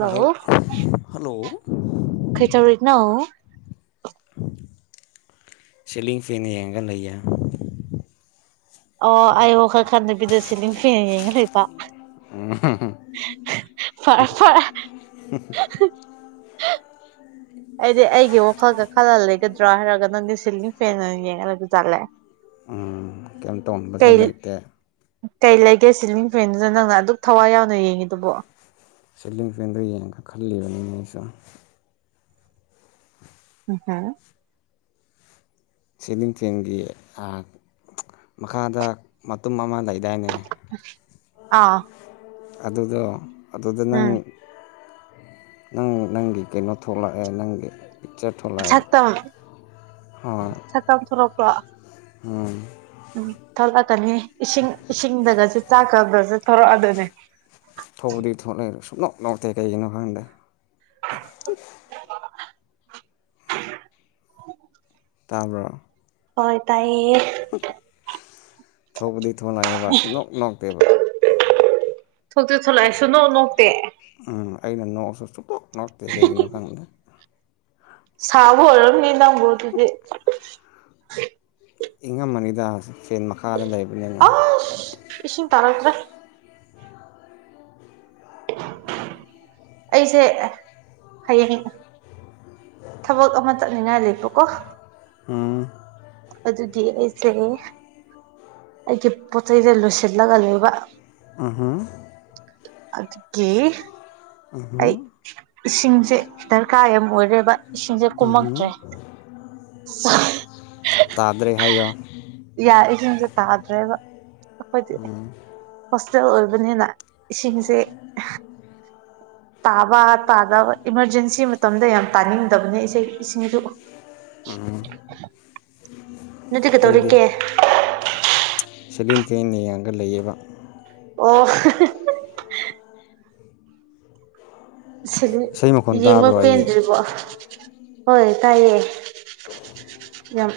Hello hello ꯀꯩꯗꯧꯔꯤꯅꯣ ꯁꯦꯂꯤꯡ ꯐꯦꯟ ꯌꯦꯡꯉꯒ ꯂꯩꯌꯦ ꯑꯣ ꯑꯩ ꯋꯥꯈꯜ ꯈꯟꯗꯕꯤꯗ ꯁꯦꯂꯤꯡ ꯐꯦꯟ ꯌꯦꯡꯉꯒ ꯂꯩꯕ ꯐꯔꯦ ꯐꯔꯦ ꯑꯩꯗꯤ ꯑꯩꯒꯤ ꯋꯥꯈꯜꯒ ꯈꯜꯂ ꯂꯩꯒꯗ꯭ꯔꯥ ꯍꯥꯏꯔꯒ ꯅꯪꯗꯤ ꯁꯤꯂꯤꯡ ꯐꯦꯟ ꯑꯣꯏꯅ ꯌꯦꯡꯉ ꯂꯩꯕꯖꯥꯠꯂꯦ ꯎꯝ ꯀꯩꯝ ꯇꯣꯡꯕꯁꯨ ꯂꯩꯇꯦ ꯀꯩ ꯂꯩꯒꯦ ꯁꯤꯂꯤꯡ ꯐ꯭ꯔꯦꯟꯗꯨꯅ ꯅꯪꯅ ꯑꯗꯨꯛ ꯊꯋꯥꯏ ꯌꯥꯎꯅ ꯌꯦꯡꯉꯤꯗꯨꯕꯣ ꯁꯤꯂꯤꯡ ꯐꯦꯟꯗ ꯌꯦꯡꯒ ꯈꯜꯂꯤꯕꯅꯤꯅ ꯑꯩꯁꯨ ꯎ ꯍꯝ ꯁꯤꯂꯤꯡꯊꯦꯟꯒꯤ ꯑꯥ ꯃꯈꯥꯗ ꯃꯇꯨꯝ ꯑꯃ ꯂꯩꯗꯥꯏꯅꯦ ꯑꯥ ꯑꯗꯨꯗꯣ ꯑꯗꯨꯗ ꯅꯪ ꯎꯝ ꯅꯪ ꯅꯪꯒꯤ ꯀꯩꯅꯣ ꯊꯣꯛꯂꯛꯑꯦ ꯅꯪꯒꯤ ꯄꯤꯛꯆꯔ ꯊꯣꯛꯂꯛꯑꯦ ꯁꯛꯇꯝ ꯁꯛꯇꯝ ꯊꯣꯂꯛꯄ꯭ꯔꯣ ꯎꯝ ꯎꯝ ꯊꯣꯛꯂꯛꯀꯅꯤ ꯏꯁꯤꯡ ꯏꯁꯤꯡꯗꯒꯁꯨ ꯆꯥꯛꯀꯕꯁꯨ ꯊꯂꯛꯑ ꯑꯗꯨꯅꯦ ꯊꯣꯛꯄꯨꯗꯤ ꯊꯣꯛꯂꯦ ꯁꯨꯛꯅꯣꯛ ꯅꯣꯛꯇꯦ ꯀꯩꯒꯤꯅꯣ ꯈꯪꯗꯦ [unintelligible] ꯇꯥꯕ꯭ꯔꯣ ꯍꯣꯏ ꯇꯥꯏꯌꯦ ꯊꯣꯛꯄꯨꯗꯤ ꯊꯣꯛꯂꯛꯑꯦꯕ ꯁꯨꯡꯅꯣꯛ ꯅꯣꯛꯇꯦꯕ ꯊꯣꯛꯇꯤ ꯊꯣꯛꯂꯛꯑꯦ ꯁꯨꯛꯅꯣꯛ ꯅꯣꯛꯇꯦ ꯑꯥ ꯑꯩꯅ ꯅꯣꯛꯑꯣꯁꯨ ꯁꯨꯛꯅꯣꯛ ꯅꯣꯛꯇꯦ ꯀꯩꯒꯤꯅꯣ ꯈꯪꯗꯦ ꯁꯥꯎꯕ ꯑꯣꯢꯔꯝꯅꯤ ꯅꯪꯕꯨ ꯑꯗꯨꯗꯤ ꯏꯪꯉꯝꯃꯅꯤꯗ ꯐꯦꯟ ꯃꯈꯥꯗ ꯂꯩꯕꯅꯤꯅ ꯑꯁ ꯏꯁꯤꯡ ꯇꯥꯔꯛꯇ꯭ꯔꯦ ꯑꯩꯁꯦ ꯍꯌꯦꯡ ꯊꯕꯛ ꯑꯃ ꯆꯠꯅꯤꯡꯉꯥꯏ ꯂꯩꯕꯀꯣ ꯎꯝ ꯑꯗꯨꯗꯤ ꯑꯩꯁꯦ ꯑꯩꯒꯤ ꯄꯣꯠ ꯆꯩꯩꯗ ꯂꯣꯏꯁꯤꯜꯂꯒ ꯂꯩꯕ ꯎꯝ ꯍꯨꯝ ꯑꯗꯨꯒꯤ ꯎꯝ ꯑꯩ ꯍꯨꯝ ꯏꯁꯤꯡꯁꯦ ꯗꯥꯔꯀꯥꯔ ꯌꯥꯝ ꯑꯣꯏꯔꯦꯕ ꯏꯁꯤꯡꯁꯦ ꯀꯨꯝꯃꯛꯇ꯭ꯔꯦ ꯎꯝꯍꯨꯝ [unintelligible] ꯇꯥꯗꯔ꯭ꯦ ꯍꯥꯏꯌꯣ ꯏꯌꯥ ꯏꯁꯤꯡꯁꯦ ꯇꯥꯗ꯭ꯔꯦꯕ ꯑꯈꯣꯏꯗꯤ ꯍꯣꯁꯇꯦꯜ ꯑꯣꯏꯕꯅꯤꯅ ꯏꯁꯤꯡꯁꯦ ꯇꯥꯕ ꯇꯥꯗꯕ ꯏꯃꯔꯖꯦꯟꯁꯤ ꯃꯇꯝꯗ ꯌꯥꯝ ꯇꯥꯅꯤꯡꯗꯕꯅꯦ ꯏꯁꯩ ꯏꯁꯤꯡꯖꯨ ꯎꯝ ꯅꯪꯗꯤ ꯀꯩꯗꯧꯔꯤꯀꯦ [unintelligible] ꯆꯦꯟꯅ ꯌꯦꯡꯉꯒ ꯂꯩꯌꯦꯕ꯫ ꯑꯣ ꯁꯤꯂꯤꯠ ꯏꯁꯩ ꯃꯈꯣꯟ ꯌꯦꯡꯕ ꯇꯥꯕ꯭ꯔꯣ ꯑꯩꯒꯤ ꯄꯦꯟꯗ꯭ꯔꯤꯕꯣ ꯍꯣꯏ ꯇꯥꯏꯌꯦ ꯌꯥꯝ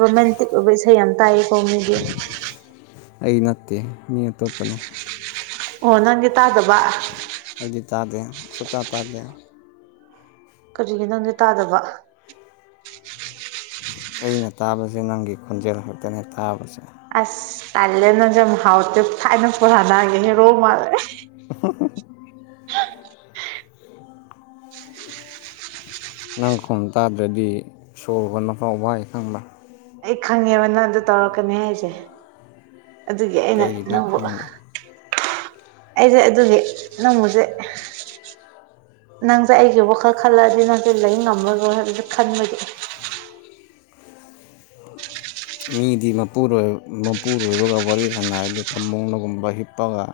ꯔꯣꯃꯦꯟꯇꯤꯛ ꯑꯣꯏꯕ ꯏꯁꯩ ꯌꯥꯝ ꯇꯥꯏꯌꯦꯀꯣ ꯃꯤꯗꯤ ꯑꯩꯒꯤ ꯅꯠꯇꯦ ꯃꯤ ꯑꯇꯣꯞꯄꯅꯦ ꯑꯣ ꯅꯪꯗꯤ ꯇꯥꯗꯕ ꯑꯩꯗꯤ ꯇꯥꯗꯦ ꯁꯨꯛꯇꯥ ꯇꯥꯗꯦ ꯀꯔꯤꯒꯤꯅꯣꯅꯦ ꯇꯥꯗꯕ ꯑꯩꯅ ꯇꯥꯕꯁꯦ ꯅꯪꯒꯤ ꯈꯣꯟꯖꯦꯜ ꯈꯛꯇꯅꯦ ꯇꯥꯕꯁꯦ ꯑꯁ ꯇꯜꯂꯦ ꯅꯪꯖꯦ ꯌꯥꯝ ꯍꯥꯎꯇꯦ ꯊꯥꯏꯅ ꯄꯣꯍꯥꯗꯥꯒꯤ ꯍꯦꯔꯣ ꯃꯥꯜꯂꯦ [unintelligible] ꯅꯪ ꯈꯣꯝ ꯇꯥꯗ꯭ꯔꯗꯤ ꯁꯣꯔ ꯍꯣꯟꯕꯐꯥꯎ ꯋꯥꯏ ꯈꯪꯕ꯭ꯔ ꯑꯩ ꯈꯪꯉꯦꯕ ꯅꯪ ꯑꯗꯨ ꯇꯧꯔꯛꯀꯅꯤ ꯍꯥꯏꯁꯦ ꯑꯗꯨꯒꯤ ꯑꯩꯅ ꯀꯩꯒꯤꯅꯣ ꯅꯪꯕꯨ ꯈꯪꯗꯦ ꯑꯩꯖ‌ꯦ ꯑꯗꯨꯒꯤ ꯅꯣꯡꯃꯖ‌ꯦ ꯅꯪꯁꯦ ꯑꯩꯒꯤ ꯋꯥꯈꯜ ꯈꯜꯂꯛꯑꯗꯤ ꯅꯪꯁꯦ ꯂꯩ ꯉꯝꯃꯔꯣꯏ ꯍꯥꯏꯕꯗꯣ ꯈꯟꯕꯒꯤ ꯃꯤꯗꯤ ꯃꯄꯨꯔꯣꯏ ꯃꯄꯨꯔꯣꯏꯕꯒ ꯋꯥꯔꯤ ꯁꯥꯟꯅꯔꯗꯤ ꯐꯝꯃꯨꯡꯗꯒꯨꯝꯕ ꯍꯤꯞꯄꯒ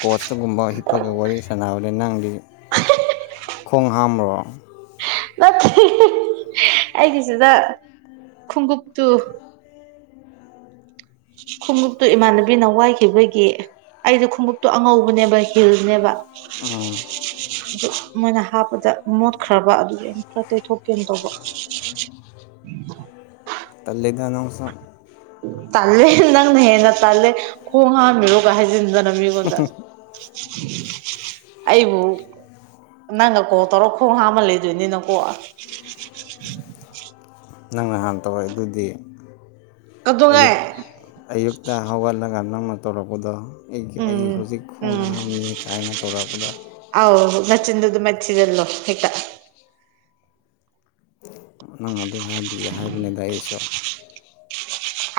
ꯀꯣꯆꯇꯒꯨꯝꯕ ꯍꯤꯞꯄꯒ ꯋꯥꯔꯤ ꯁꯥꯟꯅꯕꯅꯦ ꯅꯪꯗꯤ ꯈꯣꯡ ꯍꯥꯝꯃꯕꯣ ꯅꯠꯇꯦ ꯑꯩꯒꯤꯁꯤꯗ ꯈꯣꯡꯒꯨꯞꯇꯨ ꯈꯣꯡꯎꯞꯇꯨ ꯏꯃꯥꯟꯅꯕꯤꯅ ꯋꯥꯏꯈꯤꯕꯒꯤ ꯑꯩꯗꯣ ꯈꯣꯡꯎꯞꯇꯣ ꯑꯉꯧꯕꯅꯦꯕ ꯍꯤꯜꯅꯦꯕ ꯎꯝ ꯑꯗꯨ ꯃꯣꯏꯅ ꯍꯥꯞꯄꯗ ꯃꯣꯠꯈ꯭ꯔꯕ ꯑꯗꯨꯒꯤ ꯑꯩꯟ ꯈꯔ ꯇꯩꯊꯣꯛꯀꯦꯅ ꯇꯧꯕ [inaudible] ꯇꯜꯂꯦꯗ ꯅꯪꯁꯨ ꯇꯜꯂꯦ ꯅꯪꯅ ꯍꯦꯟꯅ ꯇꯜꯂꯦ ꯈꯣꯡ ꯍꯥꯝꯃꯤꯔꯣ ꯀꯥꯏ ꯍꯥꯏꯖꯤꯟꯗꯅ ꯃꯤꯉꯣꯟ ꯒꯨꯜꯗ ꯑꯩꯕꯨ ꯅꯪꯅ ꯀꯣꯜ ꯇꯧꯔꯣ ꯈꯣꯡ ꯍꯥꯝꯃ ꯂꯩꯗꯣꯏꯅꯤꯅ ꯀꯣ ꯅꯪ ꯅꯍꯥꯟ ꯇꯧꯔꯛꯏꯗꯨꯗꯤ ꯑꯌꯨꯛ ꯀꯩꯗꯧꯉꯩ ꯑꯌꯨꯛꯇ ꯍꯧꯒꯠꯂꯒ ꯅꯪꯅ ꯇꯧꯔꯛꯄꯗꯣ ꯑꯩꯒꯤ ꯑꯩ ꯎꯝ ꯍꯧꯖꯤꯛ ꯈꯣꯡ ꯎꯝ ꯍꯥꯝꯃꯤꯌꯦ ꯀꯥꯏꯅ ꯇꯧꯔꯛꯄꯗ ꯑꯥꯎ ꯅꯆꯤꯟꯗꯨ ꯑꯗꯨꯃꯥꯏ ꯊꯤꯖꯤꯜꯂꯨ ꯍꯦꯛꯇ ꯅꯪ ꯑꯗꯨ ꯍꯥꯏꯔꯝꯕꯒꯤ ꯍꯥꯏꯕꯅꯤꯗ ꯑꯩꯁꯨ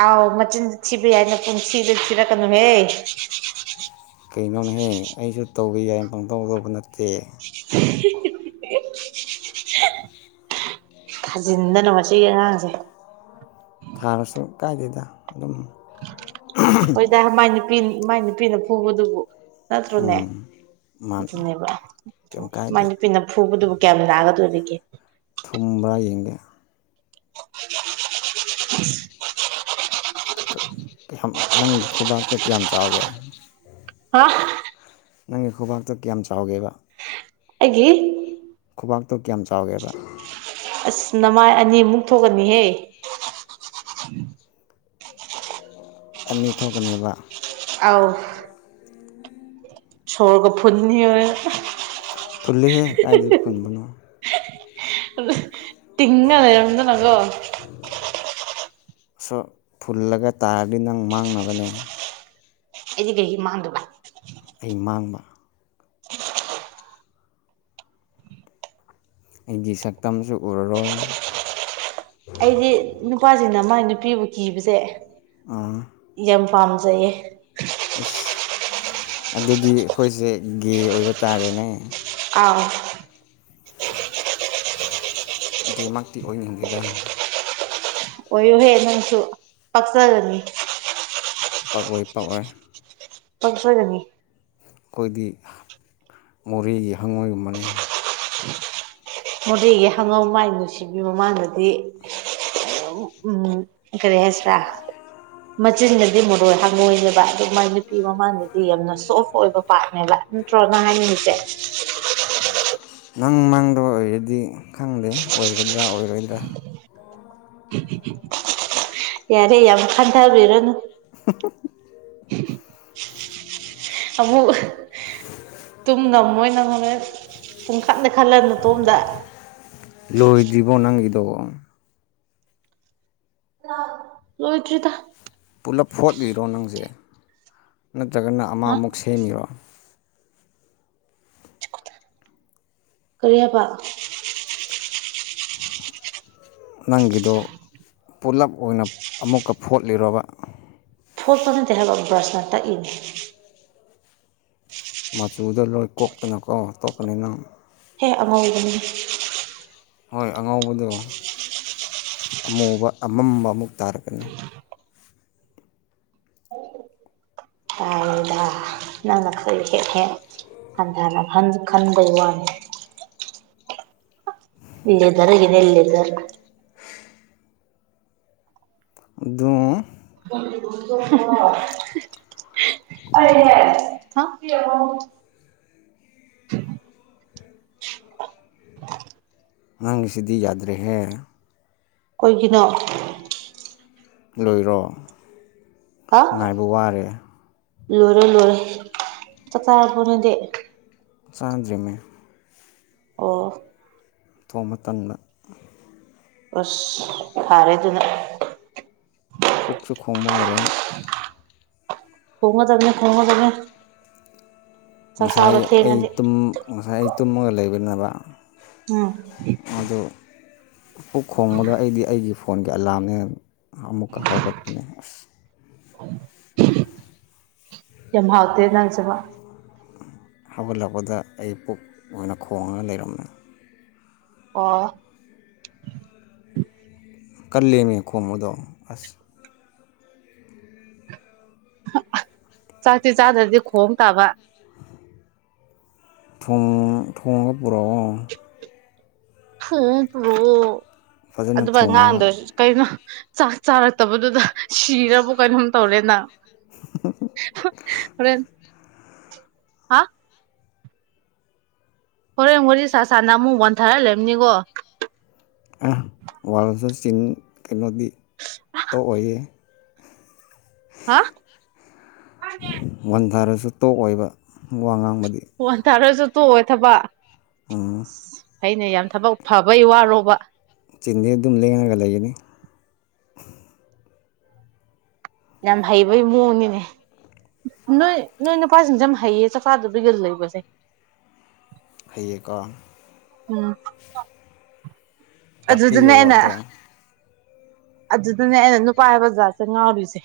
ꯑꯥꯎ ꯃꯆꯤꯟꯗꯤ ꯊꯤꯕ ꯌꯥꯏꯅ ꯅꯆꯤꯟ ꯊꯤꯗꯤ ꯊꯤꯔꯛꯀꯅꯨꯍꯦ ꯀꯩꯅꯣꯅꯦꯍꯦ ꯑꯩꯁꯨ ꯇꯧꯕ ꯌꯥꯏꯅ ꯄꯪꯇꯧ ꯇꯧꯕ ꯅꯠꯇꯦ [unintelligible] [unintelligible] ꯊꯥꯖꯤꯟꯗꯅ ꯃꯁꯤꯒꯤ ꯑꯉꯥꯡꯁꯦ ꯊꯥꯔꯁꯨ ꯀꯥꯏꯗꯦꯗ ꯑꯗꯨꯝ ꯗ ꯃꯥꯏ ꯅꯨꯄꯤꯟ ꯃꯥꯏ ꯅꯨꯄꯤꯅ ꯐꯨꯕꯗꯨꯕꯨ ꯅꯠꯇ꯭ꯔꯣꯅꯦ ꯎꯝ ꯃꯥꯅꯤ ꯑꯗꯨꯅꯦꯕ ꯀꯩꯝ ꯃꯥꯏ ꯀꯥꯏꯗꯦ ꯅꯨꯄꯤꯅ ꯐꯨꯕꯗꯨꯕꯨ ꯀꯌꯥꯝ ꯅꯥꯒꯗꯣꯔꯤꯒꯦ ꯊꯨꯝꯕ꯭ꯔ ꯌꯦꯡꯒꯦ [inaudible] ꯀꯩꯍꯝꯃꯨ ꯅꯪꯒꯤ ꯈꯨꯕꯥꯛꯇꯣ ꯀꯌꯥꯝ ꯆꯥꯎꯒꯦ ꯍꯥ [unintelligible] ꯅꯪꯒꯤ ꯈꯨꯕꯥꯛꯇꯣ ꯀꯌꯥꯝ ꯆꯥꯎꯒꯦꯕ ꯑꯩꯒꯤ ꯈꯨꯕꯥꯛꯇꯣ ꯀꯌꯥꯝ ꯆꯥꯎꯒꯦꯕ ꯑꯁ ꯅꯃꯥꯏ ꯑꯅꯤꯃꯨꯛ ꯊꯣꯛꯀꯅꯤꯍꯦ ꯑꯅꯤ ꯊꯣꯛꯀꯅꯦꯕ ꯑꯧ ꯁꯣꯔꯒ ꯐꯨꯟꯅꯤꯍꯦ ꯐꯨꯟꯂꯤꯍꯦ ꯀꯥꯏꯗꯩ ꯐꯨꯟꯕꯅꯣ [unintelligible] ꯇꯤꯡꯉ ꯂꯩꯔꯝꯗꯅꯀꯣ ꯁꯣ ꯐꯨꯜꯂꯒ ꯇꯥꯔꯗꯤ ꯅꯪ ꯃꯥꯡꯅꯕꯅꯦ ꯑꯩꯗꯤ ꯀꯩꯒꯤ ꯃꯥꯡꯗꯣꯕ ꯑꯩ ꯃꯥꯡꯕ ꯑꯩꯒꯤ ꯁꯛꯇꯝꯁꯨ ꯎꯔꯔꯣꯏ ꯑꯩꯗꯤ ꯅꯨꯄꯥꯁꯤꯡꯅ ꯃꯥꯥꯏ ꯅꯨꯄꯤꯕꯨ ꯀꯤꯕꯁꯦ ꯑꯥ ꯌꯥꯝ ꯄꯥꯝꯖꯩꯌꯦ ꯑꯁ ꯑꯗꯨꯗꯤ ꯑꯩꯈꯣꯏꯁꯦ ꯒꯦ ꯑꯣꯏꯕ ꯇꯥꯔꯦꯅꯦ ꯑꯥꯎ ꯒꯦ ꯃꯛꯇꯤ ꯑꯣꯏꯅꯤꯡꯗꯦꯗ ꯑꯣꯏꯌꯨꯍꯦ ꯅꯪꯁꯨ ꯄꯛꯆꯒꯅꯤ ꯄꯛꯑꯣꯏ ꯄꯛꯑꯣꯏ ꯄꯛꯆꯒꯅꯤ ꯑꯩꯈꯣꯏꯗꯤ ꯃꯣꯔꯦꯒꯤ ꯍꯪꯉꯣꯏꯒꯨꯝꯕꯅꯤ ꯃꯣꯔꯦꯒꯤ ꯍꯪꯉꯧ ꯃꯥꯏ ꯅꯨꯡꯁꯤꯕꯤꯕ ꯃꯥꯅꯗꯤ ꯎꯝ ꯀ꯭ꯔꯤ ꯍꯥꯏꯁꯤꯔꯥ ꯃꯆꯤꯟꯅꯗꯤ ꯃꯔꯣꯏ ꯍꯪꯉꯣꯏꯅꯦꯕ ꯑꯗꯨ ꯃꯥꯏ ꯅꯨꯄꯤ ꯃꯃꯥꯟꯗꯗꯤ ꯌꯥꯝꯅ ꯁꯣꯐ ꯑꯣꯏꯕ ꯄꯥꯝꯅꯦꯕ ꯇ꯭ꯔꯣ ꯅꯪ ꯍꯥꯏꯅꯤꯡꯉꯤꯁꯦ [unintelligible] ꯅꯪ ꯃꯪꯗ ꯑꯣꯏꯔꯗꯤ ꯈꯪꯗꯦ ꯑꯣꯏꯒꯗ꯭ꯔꯥ ꯑꯣꯏꯔꯣꯏꯗ꯭ꯔꯥ ꯌꯥꯔꯦ ꯌꯥꯝ ꯈꯟꯊꯕꯤꯔꯅꯨ [unintelligible] ꯑꯃꯨꯛ ꯇꯨꯝ ꯉꯝꯃꯣꯏ ꯅꯪ ꯍꯣꯔꯦꯟ ꯄꯨꯡꯈꯟꯗ ꯈꯜꯂ ꯅꯇꯣꯝꯗ ꯂꯣꯏꯗꯤ꯭ꯕꯣ ꯅꯪꯒꯤꯗꯣ ꯂꯣꯏꯗꯔꯤꯗ ꯄꯨꯂꯞ ꯐꯣꯠꯂꯤꯔꯣ ꯅꯪꯁꯦ ꯅꯠꯇ꯭ꯔꯒꯅ ꯑꯃ ꯍꯥ ꯑꯃꯨꯛ ꯁꯦꯝꯃꯤꯔꯣ ꯀꯔꯤ ꯍꯥꯏꯕ ꯅꯪꯒꯤꯗꯣ ꯄꯨꯂꯞ ꯑꯣꯏꯅ ꯑꯃꯨꯛꯀ ꯐꯣꯠꯂꯤꯔ‌ꯣꯕ ꯐꯣꯠꯄ ꯅꯠꯇꯦ ꯍꯥꯏꯕ ꯕ꯭ꯔꯁꯅ ꯇꯛꯏꯅ‌ꯦ ꯃꯆꯨꯗꯣ ꯂꯣꯏ ꯀꯣꯛꯇꯅꯀꯣ ꯇꯣꯛꯀꯅꯤ ꯅꯪ ꯍꯦ ꯑꯉꯧꯕꯅꯦ ꯍꯣꯏ ꯑꯉꯧꯕꯗꯣ ꯑꯃꯨꯕ ꯑꯃꯝꯕ ꯑꯃꯨꯛ ꯇꯥꯔꯛꯀꯅꯤ ꯇꯥꯏꯗ [unintelligible] ꯅꯪꯅ ꯈꯔ ꯍꯦꯛ ꯍꯦꯛ ꯍꯟꯊꯅ ꯈꯟ ꯈꯟꯕꯩ ꯋꯥꯅꯤ ꯂꯦꯗꯔꯒꯤꯅꯦ ꯂꯦꯗꯔ ꯑꯗꯨ [unintelligible] [unintelligible] [unintelligible] ꯑꯉꯥꯡꯒꯤꯁꯤꯗꯤ ꯌꯥꯗ꯭ꯔꯦꯍꯦ ꯀꯩꯒꯤꯅꯣ ꯂꯣꯏꯔꯣ ꯉꯥꯏꯕ ꯋꯥꯔꯦ ꯂꯣꯏꯔ‌ꯦ ꯂꯣꯏꯔ‌ꯦ ꯆꯥꯛ ꯆꯥꯔꯕ‌ꯣ ꯅꯪꯗꯤ ꯆꯥꯗꯔꯤꯃꯦ ꯑꯣ ꯊꯣꯡꯕ ꯇꯟ ꯑꯁ ꯐꯥꯔꯦ ꯑꯗꯨꯅ ꯄꯨꯛꯁꯨ ꯈ‌ꯣꯡꯕ ꯍꯧꯔꯛꯑꯦ [unintelligible] ꯆꯥꯛ ꯉꯁꯥꯏ ꯆꯥꯕ ꯑꯩ ꯊꯦꯡꯉꯗꯤ ꯇꯨꯝ ꯉꯁꯥꯏ ꯑꯩ ꯇꯨꯝꯃꯒ ꯂꯩꯕꯅ‌ꯦꯕ ꯎꯝ ꯑꯗꯨ ꯄꯨꯛ ꯈꯣꯡꯕꯗꯣ ꯑꯩꯗꯤ ꯑꯩꯒꯤ ꯐꯣꯟꯒꯤ ꯑꯦꯂꯥꯝꯅꯦ ꯑꯃꯨꯛꯀ ꯍꯧꯒꯠꯄꯅꯦ [inaudible] ꯌꯥꯝ ꯍꯥꯎꯇ‌ꯦ ꯅꯪꯁꯤꯃ ꯍꯧꯒꯠꯂꯛꯄꯗ ꯑꯩ ꯄꯨꯛ ꯑꯣꯏꯅ ꯈꯣꯡꯉꯒ ꯂꯩꯔꯝꯃꯦ ꯑꯣ ꯀꯜꯂꯦꯅ‌ꯦ ꯈꯣꯡꯕꯗ‌ꯣ ꯑꯁ ꯆꯥꯛꯇꯤ ꯆꯥꯗ꯭ꯔꯗꯤ ꯈꯣꯡ ꯇꯥꯕ ꯊꯣꯡ ꯊ‌ꯣꯡꯉꯒ ꯄꯨꯔꯛꯑꯣ ꯍ ꯄꯨꯔꯛꯑꯣ ꯐꯖꯅ ꯑꯗꯨꯃꯥꯏ ꯊꯣꯡꯉꯒ ꯉꯥꯡꯗꯔꯁꯨ ꯀꯩꯅꯣ ꯆꯥꯛ ꯆꯥꯔꯛꯇꯕꯗꯨꯗ ꯁꯤꯔꯕ‌ꯣ ꯀꯩꯅꯣꯝ ꯇꯧꯔꯦꯅ ꯍ‌ꯣꯏꯔ‌ꯦꯟ ꯍꯣꯔꯦꯟ ꯋꯥꯔꯤ ꯁꯥ ꯁꯥꯅ ꯑꯃꯨꯛ ꯋꯥꯟ ꯊꯥꯔ ꯂꯩꯔꯝꯅꯤꯀꯣ ꯋꯥꯜꯖꯨ ꯆꯤꯡ ꯀꯩꯅꯣꯗꯤ ꯇ‌ꯣꯛ ꯑꯣꯏꯌꯦ ꯍꯥ [unintelligible] ꯋꯥꯟꯊꯔꯁꯨ ꯇ‌ꯣꯛꯑꯣꯏꯕ ꯋꯥ ꯉꯥꯡꯕꯗꯤ ꯋꯥꯟꯊꯔꯥꯖꯨ ꯇꯣꯛꯑ‌ꯣꯏ ꯊꯕꯥ ꯎꯝ ꯍꯩꯅ‌ꯦ ꯌꯥꯝ ꯊꯕꯛ ꯐꯕꯩ ꯋꯥꯔꯣꯕ ꯆꯤꯟꯗꯤ ꯑꯗꯨꯝ ꯂꯩꯡꯉꯒ ꯂꯩꯅꯤ ꯌꯥꯝ ꯍꯩꯕꯩ ꯃꯑꯣꯡꯅꯤꯅꯦ ꯅꯣꯏ ꯅꯣꯏ ꯅꯨꯄꯥꯖꯤꯡꯖ‌ꯦ ꯌꯥꯝ ꯍꯩꯌꯦ ꯆꯥꯛ ꯆꯥꯗꯕꯤꯒ ꯂꯩꯕꯖ‌ꯦ ꯐꯩꯌꯦꯀꯣ ꯎꯝ ꯑꯗꯨꯗ ꯅꯦ ꯇꯥꯛꯄꯤꯌꯨꯔꯣ ꯑꯩꯅꯥ ꯑꯗꯣ ꯑꯗꯨꯗꯅꯦ ꯑꯩꯅ ꯅꯨꯄꯥ ꯍꯥꯏꯕꯥ ꯖꯥꯠꯁꯦ ꯉꯥꯎꯔꯤꯁꯦ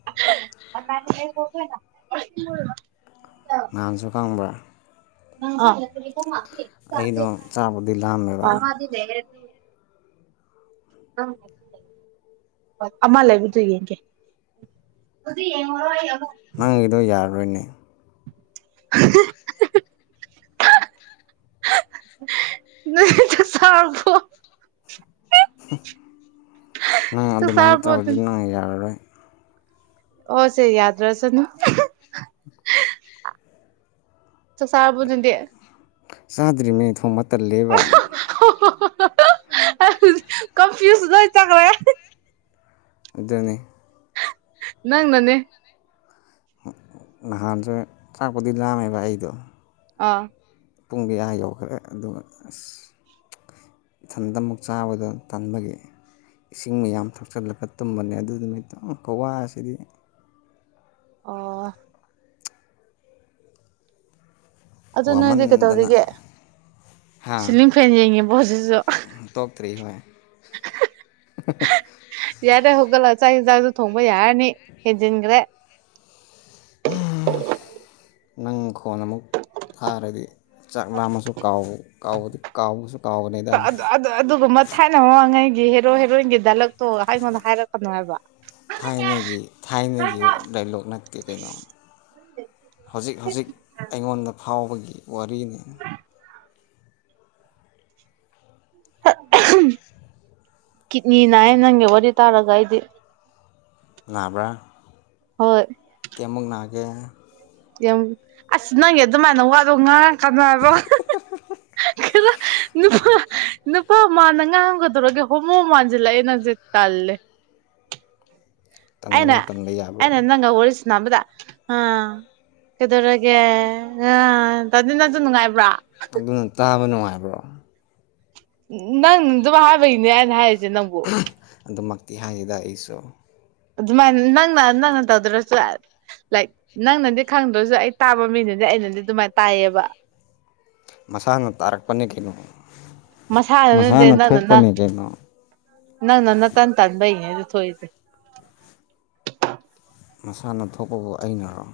[unintelligible] ꯗꯥꯥꯟꯁꯨ ꯈꯪꯕꯔꯥ [unintelligible] ꯑꯩꯗ‌ꯣ ꯆꯥꯛꯄꯨꯗꯤ ꯂꯥꯝꯃꯦꯕꯥ [unintelligible] ꯑꯃꯥ ꯂꯩꯕꯗꯨ ꯌꯦꯡꯒꯦ [unintelligible] ꯅꯪꯒꯤꯗꯣ ꯌꯥꯔꯣꯏꯅꯦ [inaudible] ꯅꯪ ꯆꯥꯛ ꯆꯔꯕ‌ꯣ ꯅꯪ ꯆꯥꯛ ꯑꯗꯨꯃꯥꯏꯅ ꯆꯥꯔꯕꯣ ꯇꯧꯔꯗꯤ ꯑꯗꯨꯗꯤ ꯅꯪ ꯌꯔꯥꯔꯣꯏ ꯑꯣ ꯁ‌ꯦ ꯌꯗ꯭ꯔꯥꯁꯅꯨ ꯆꯥꯛ ꯆꯔꯕ‌ꯣ ꯅꯪ ꯗꯤ ꯆꯥꯗ꯭ꯔꯤꯅ‌ꯦ ꯊꯣꯡꯕꯥ ꯇꯜꯂꯦꯕꯥ [unintelligible] ꯀꯝꯐ꯭ꯌꯨꯁ ꯂꯣꯏ ꯆꯠꯈ꯭ꯔꯦ ꯑꯗꯨꯅ‌ꯦ ꯅꯪ ꯅꯅꯦ ꯅꯍꯥꯟꯖꯨ ꯆꯥꯛꯄꯨꯗꯤ ꯂꯥꯝꯃꯦꯕ ꯑꯩꯗꯣ ꯑꯥ ꯄꯨꯡ ꯗꯤ ꯑꯥ ꯌꯧꯈ꯭ꯔꯦ ꯑꯗꯨꯒ ꯑꯁ ꯏꯊꯟꯗ ꯑꯃꯨꯛ ꯆꯥꯕꯗꯣ ꯇꯟꯕꯒꯤ ꯏꯁꯤꯡ ꯃꯌꯥꯝ ꯊꯛꯆꯜꯂꯒ ꯇꯨꯝꯕꯅꯦ ꯑꯗꯨ ꯅꯨꯃꯤꯠ ꯇ‌ꯣ ꯎꯝ ꯈꯨꯋꯥ ꯁꯤꯗꯤ ꯑꯣ ꯑꯗ‌ꯣ ꯅꯪꯏꯗꯤ ꯋꯥꯃꯟꯗꯅ ꯀꯩꯗꯧꯔꯤꯒꯦ ꯍꯥ ꯁꯤꯂꯤꯡ ꯐꯦꯟ ꯌꯦꯡꯉꯤꯕꯣ ꯍꯧꯖꯤꯛꯁꯨ ꯇꯣꯛꯇ꯭ꯔꯤ ꯍꯣꯏ [unintelligible] ꯌꯥꯔꯦ ꯍꯧꯒꯠꯂ‌ꯣ ꯆꯥꯛ ꯌꯦꯟꯖꯥꯡꯗ‌ꯣ ꯊꯣꯡꯕ ꯌꯥꯔꯅꯤ ꯍꯦꯟꯖꯤꯟꯒ꯭ꯔꯦ ꯍꯝ ꯅꯪ ꯈꯣꯟ ꯑꯃꯨꯛ ꯊꯥꯔꯗꯤ ꯆꯥꯛ ꯂꯥꯝꯃꯁꯨ ꯀꯥꯎ ꯀꯥꯎꯕꯗꯨ ꯀꯥꯎꯕꯁꯨ ꯇꯥ ꯑꯗ ꯑꯗ ꯑꯗ ꯑꯗꯨꯒꯨꯝꯕ ꯊꯥꯏꯅ ꯃꯃꯥꯡꯉꯩꯒꯤ ꯍꯦꯔꯣ ꯍꯦꯔꯣꯏꯟꯒꯤ ꯗꯂꯛꯇꯣ ꯑꯩꯉꯣꯟꯗ ꯍꯥꯏꯔꯛꯀꯅꯣ ꯍꯥꯏꯕ ꯊꯥꯏꯅꯒꯤ ꯊꯥꯏꯅꯒꯤ ꯗꯥꯏꯂꯣꯛ ꯅꯠꯇꯦ ꯀꯩꯅꯣ ꯍꯧꯖꯤꯛ ꯍꯧꯖꯤꯛ ꯑꯩꯉꯣꯟꯗ ꯐꯥꯎꯕꯒꯤ ꯋꯥꯔꯤꯅꯤ ꯑꯥꯍ [inaudible] ꯀꯤꯠꯅꯤꯅꯥꯌꯦ ꯅꯪꯒꯤ ꯋꯥꯔꯤ ꯇꯥꯔꯒ ꯑꯩꯗꯤ ꯅꯕ꯭ꯔꯥ ꯍꯣꯏ ꯀꯩꯃꯨꯛ ꯅꯥꯒꯦ ꯌꯥꯝ ꯑꯁ ꯅꯪꯒꯤ ꯑꯗꯨꯃꯥꯏꯅ ꯋꯥꯔꯧ ꯉꯡ ꯀꯅꯥꯕ [inaudible] ꯈꯔ ꯅꯨꯄꯥ ꯅꯨꯄꯥ ꯃꯟꯅ ꯉꯥꯡꯉꯣ ꯀꯩꯗꯦꯔꯒꯦ ꯍꯣꯃꯣ ꯃꯥꯟꯁꯤꯜꯂꯛꯑꯦ ꯅꯪꯁꯦ ꯇꯜꯂꯦ ꯑꯩꯅ ꯇꯟꯒꯅꯨ ꯇꯟꯕ ꯌꯥꯕ꯭ꯔꯣ ꯑꯩꯅ ꯅꯪ ꯋꯥꯔꯤ ꯁꯥꯟꯅꯕꯗ ꯑꯥ ꯀꯩꯗꯧꯔꯒꯦ ꯑ ꯇꯗꯤ ꯅꯪꯁꯨ ꯅꯨꯡꯉꯥꯏꯕ꯭ꯔꯣ ꯑꯗꯨꯅ ꯇꯥꯕ ꯅꯨꯡꯉꯥꯏꯕ꯭ꯔꯣ ꯅꯪ ꯑꯗꯨꯝ ꯍꯥꯏꯕꯒꯤꯅꯦ ꯑꯩꯅ ꯍꯥꯏꯔꯤꯁꯦ ꯅꯪꯕꯨ ꯑꯗꯨꯃꯛꯇꯤ ꯍꯥꯏꯗꯦꯗ ꯑꯩꯁꯨ ꯑꯗꯨꯃꯥꯏꯅ ꯅꯪꯅ ꯅꯪꯅ ꯇꯧꯗ꯭ꯔꯁꯨ ꯌꯥ ꯂꯥꯏꯛ ꯅꯪꯅꯗꯤ ꯈꯪꯗ꯭ꯔꯁꯨ ꯑꯩ ꯇꯥꯕ ꯃꯤꯅꯗꯤ ꯑꯩꯅꯗꯤ ꯑꯗꯨꯃꯥꯏꯅ ꯇꯥꯏꯌꯦꯕ ꯃꯁꯥꯅ ꯇꯥꯔꯛꯄꯅꯦ ꯀꯩꯅꯣ [inaudible] ꯃꯁꯥꯅ ꯊꯣꯛꯄꯅꯦ ꯀꯩꯅꯣ ꯅꯡꯅ ꯅꯇꯥꯟ ꯇꯥꯟꯕꯩꯅꯦ ꯑꯗꯨ ꯊꯣꯛꯏꯗꯨ ꯃꯁꯥꯅ ꯊꯣꯛꯄꯕꯨ ꯑꯩꯅꯔꯣ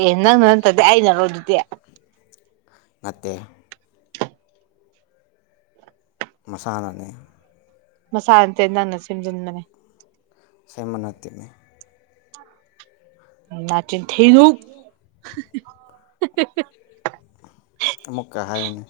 ꯑꯦ ꯅꯪꯅ ꯅꯠꯇꯗꯤ ꯑꯩꯅꯔꯣ ꯑꯗꯨꯗꯤ ꯅꯠꯇꯦ ꯃꯁꯥꯅꯅꯤ ꯃꯁꯥꯅ ꯅꯠꯇꯦ ꯅꯪꯅ ꯁꯦꯝꯖꯤꯟꯕꯅꯦ ꯁꯦꯝꯕ ꯅꯠꯇꯦꯅꯦ ꯅꯆꯤꯟ ꯊꯤꯅꯨ [inaudible] ꯍ ꯍ [inaudible] ꯑꯃꯨꯀ ꯍꯥꯏꯌꯨꯅꯦ